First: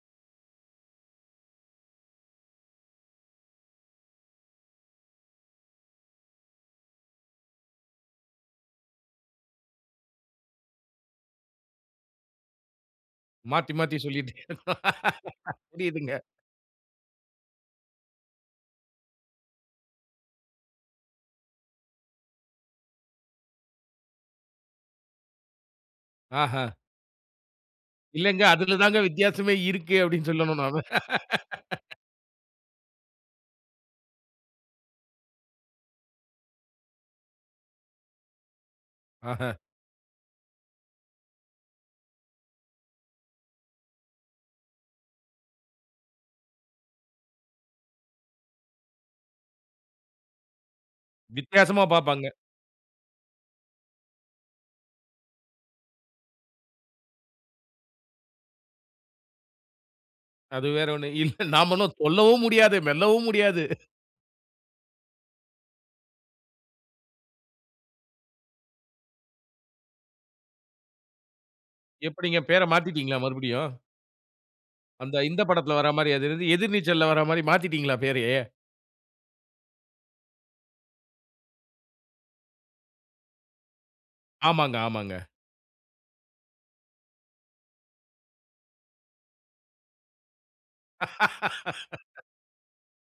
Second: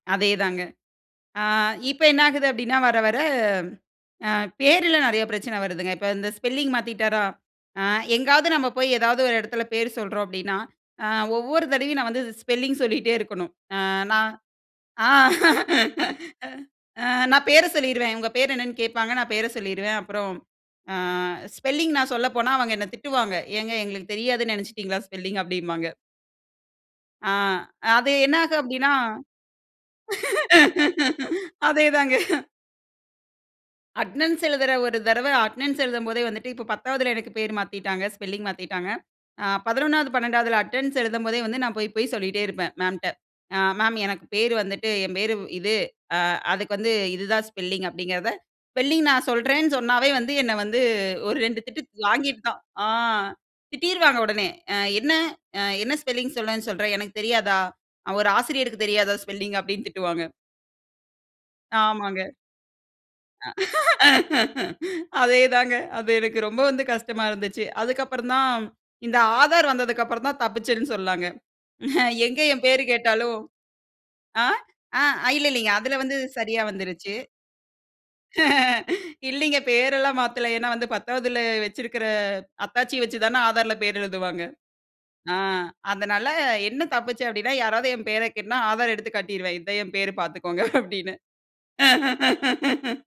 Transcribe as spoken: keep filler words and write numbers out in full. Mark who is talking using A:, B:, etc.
A: அதேதாங்க. அ இப்ப என்ன ஆகுது? அப்பிடீன்னா. வர வர அ பேருல நிறைய பிரச்சனை வருதுங்க. இப்ப இந்த ஸ்பெல்லிங் மாத்திட்டாரா, அ எங்காவது நம்ம போய் ஏதாவது ஒரு இடத்துல பேரு சொல்றோம். அப்படின்னா, அ ஒவ்வொரு தடவையும் நான் வந்து ஸ் ஸ்பெல்லிங் சொல்லிட்டே இருக்கணும்,
B: மாத்தி மாத்தி
A: நான். ஆ நா
B: சொல்லிட்டே
A: அ
B: புரியுதுங்க.
A: நான் பேர சொல்லிருவேன். உங்க பேரு என்னன்னு கேட்பாங்க. நான் பேர சொல்லிருவேன். அப்புறம், அ ஸ்பெல்லிங் நான் சொல்லப்போனா, அவங்க என்ன திட்டுவாங்க. "ஏங்க, எங்களுக்கு தெரியாதுன்னு நினைச்சிட்டீங்களா? ஸ்பெல்லிங்.'' அப்பிடிம்பாங்க.
B: ஆஹா.
A: ஆ அது
B: "இல்லங்க.
A: என்னாகும்?
B: அதில
A: அப்பிடீன்னா.
B: தான்ங்க வித்தியாசமே இருக்கு." அப்பிடீன்னு சொல்லணும், நானு.
A: அதே தாங்க. அட்டெண்ன்ஸ் எழுதுற ஒரு தடவ அட்டெனன்ஸ் எழுதும்போதே வந்துட்டு, இப்ப பத்தாவதுல எனக்கு பேர மாத்திட்டாங்க. ஸ்பெல்லிங் மாத்திட்டாங்க. அ
B: ஆஹா.
A: பதினொண்ணாவது, பன்னெண்டாவது அட்டெண்டன்ஸ் எழுதும்போதே வந்து, நான் போய் போய் சொல்லிட்டே இருப்பேன். மேம்ட்ட. "அ மேம் எனக்கு பேரு வந்துட்டு என் பேரு இது. அ அதுக்கு வந்து இதுதான் ஸ்பெல்லிங்.'' அப்பிடீங்கிறத ஸ்பெல்லிங் நான் சொல்றேன்னு சொன்னாவே வந்து, என்ன வந்து ஒரு ரெண்டு திட்டு
B: வித்தியாசமா பார்ப்பாங்க.
A: வாங்கிட்டுத்தான், அ திட்டிருவாங்க உடனே. ஆ "என்ன? என்ன ஸ்பெல்லிங் சொல்லுவேன்னு சொல்ற? எனக்கு தெரியாதா? ஒரு ஆசிரியருக்கு தெரியாதா? ஸ்பெல்லிங்.'' அப்பிடின்னு திட்டுவாங்க.
B: அது வேறு ஒண்ணும் இல்ல. நாம இன்னும்
A: ஆமாங்க.
B: சொல்லவும் முடியாது, மெல்லவும் முடியாது.
A: அதே தாங்க. அது எனக்கு ரொம்ப வந்து கஷ்டமா இருந்துச்சு. அதுக்கப்புறந்தான் இந்த ஆதார் வந்ததுக்கு அப்புறந்தான் தப்பிச்சேன்ன்னு சொல்ல்லாங்க.
B: எப்பிடீங்க
A: எங்கே
B: பேர
A: என் பேரு
B: மாத்திட்டீங்களா,
A: கேட்டாலும்,
B: மறுபடியும்?
A: ஆ
B: அந்த
A: அ
B: இந்த
A: இல்ல இல்லங்க.
B: படத்தில வர்ற
A: அதில
B: மாரி
A: வந்து
B: அது இருந்து
A: சரியா
B: எதிர்நீச்சல்ல
A: வந்துருச்சு.
B: வர்ற மாரி மாத்திட்டீங்களா, பேரயே?
A: இல்லீங்க. பேரெல்லாம் மாத்தல. ஏன்னா வந்து பத்தாவதில வச்சிருக்கிற அத்தாட்சிய வச்சு தானே ஆதாரில பேரு எழுதுவாங்க.
B: ஆமாங்க. ஆமாங்க.
A: ஆ அதனால என்ன தப்பிச்சேன்? அப்பிடீன்னா, யாராவது என் பேர கேட்டனா ஆதார எடுத்து காட்டிருவேன். இதான் என் பேரு பார்த்துக்கோங்க. அப்பிடின்னு.